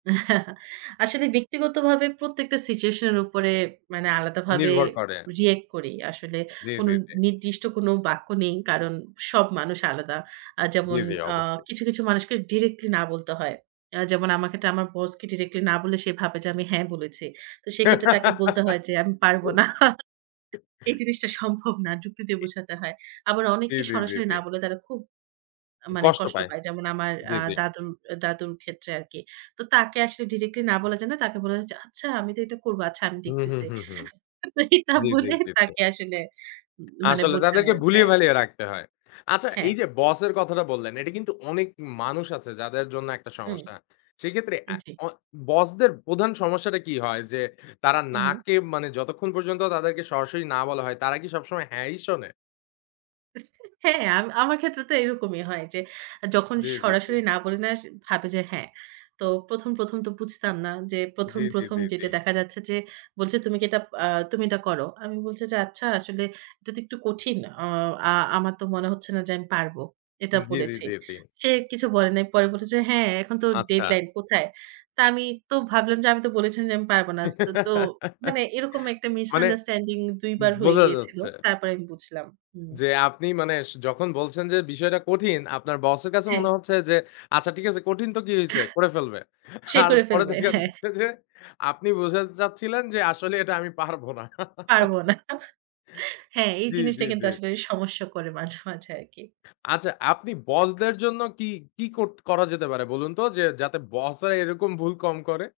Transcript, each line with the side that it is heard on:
right: আসলে ব্যক্তিগতভাবে প্রত্যেকটা সিচুয়েশন এর উপরে মানে আলাদাভাবে
left: নির্ভর করে।
right: রিঅ্যাক্ট করি। আসলে
left: জ্বী,
right: কোনো
left: জ্বী, জ্বী।
right: নির্দিষ্ট কোনো বাক্য নেই। কারণ সব মানুষ আলাদা।
left: জ্বী,
right: যেমন
left: জ্বী
right: আ
left: অবশ্যই।
right: কিছু, কিছু মানুষকে ডিরেক্টলি না বলতে হয়। যেমন আমাকে আমার বসকে ডিরেক্টলি না বললে, সে ভাবে যে আমি 'হ্যাঁ' বলেছি। তো সেক্ষেত্রে তাকে বলতে হয় যে, আমি পারব না।
left: জ্বি।
right: এই জিনিসটা সম্ভব না। যুক্তি দিয়ে বোঝাতে হয়। আবার
left: জ্বি,
right: অনেককে
left: জ্বি, জ্বি,
right: সরাসরি
left: জ্বি।
right: না বলে, তারা খুব মানে
left: কষ্ট
right: কষ্ট
left: পায়।
right: পায়। যেমন আমার
left: জ্বী,
right: আ
left: জ্বী।
right: দাদুর দাদুর ক্ষেত্রে আরকি। তো তাকে আসলে ডিরেক্টলি না বলা যায় না, তাকে বলা যায় যে, "আচ্ছা, আমি তো এটা করব। আচ্ছা, আমি
left: হুম, হুম,
right: দেখতেছি।"
left: হুম, হুম।
right: এটা
left: জী, জী,
right: বলে
left: জী, জী।
right: তাকে আসলে মানে
left: আসলে তাদেরকে ভুলিয়ে
right: বোঝানো-যায়।
left: ভালিয়ে রাখতে হয়। আচ্ছা
right: হ্যাঁ।
left: এই যে বসের কথাটা বললেন, এটা কিন্তু অনেক মানুষ আছে যাদের জন্য একটা
right: হুম।
left: সমস্যা। সেক্ষেত্রে অ্যা
right: জি।
left: অ বসদের প্রধান সমস্যাটা কি হয় যে, তারা
right: হু,
left: 'না'
right: হু।
left: কে মানে যতক্ষণ পর্যন্ত তাদেরকে সরাসরি না বলা হয় তারা কি সবসময় 'হ্যাঁ' ই শোনে?
right: হ্যাঁ, আম আমার ক্ষেত্রে তো এরকমই হয় যে, যখন
left: জ্বি, জ্বি, জ্বি।
right: সরাসরি না বলি না, ভাবে যে, হ্যাঁ। তো প্রথম, প্রথম তো বুঝতাম না যে প্রথম,
left: জ্বি, জ্বি,
right: প্রথম
left: জ্বি, জ্বি।
right: যেটা দেখা যাচ্ছে যে, বলছে, "তুমি কি এটা আ তুমি এটা করো।" আমি বলছি যে, "আচ্ছা, আসলে এটা তো একটু কঠিন। অ আ আমার তো মনে হচ্ছে না যে, আমি পারব।" এটা
left: জী, জী,
right: বলেছি।
left: জী, জী।
right: সে কিছু বলে নাই। পরে বলেছে, "হ্যাঁ, এখন তো
left: আচ্ছা।
right: ডেডলাইন। কোথায়?" তো আমি তো ভাবলাম যে, "আমি তো বলেছি যে আমি পারব না।" তো তো মানে এরকম একটা
left: মানে,
right: মিসআন্ডারস্ট্যান্ডিং ২ বার হয়ে
left: বোঝা
right: গিয়েছিল।
left: যাচ্ছে।
right: তারপর আমি বুঝলাম। হুম।
left: যে আপনি মানে স যখন বলছেন যে বিষয়টা কঠিন, আপনার বসের কাছে মনে
right: হ্যাঁ।
left: হচ্ছে যে, "আচ্ছা, ঠিক আছে কঠিন তো কি হইছে, করে ফেলবে।"
right: সে
left: আর
right: করে
left: পরে
right: ফেলবে।
left: দেখা
right: হ্যাঁ।
left: যাচ্ছে যে, আপনি বোঝা যাচ্ছিলেন যে, আসলে এটা আমি পারবো না।
right: পারব না। হ্যাঁ, এই
left: জ্বী,
right: জিনিসটা
left: জ্বী,
right: কিন্তু
left: জ্বী।
right: আসলে সমস্যা করে মাঝে, মাঝে আরকি।
left: আচ্ছা আপনি বসদের জন্য কি, কি করত করা যেতে পারে? বলুন তো, যে যাতে বস রা এরকম ভুল কম করে।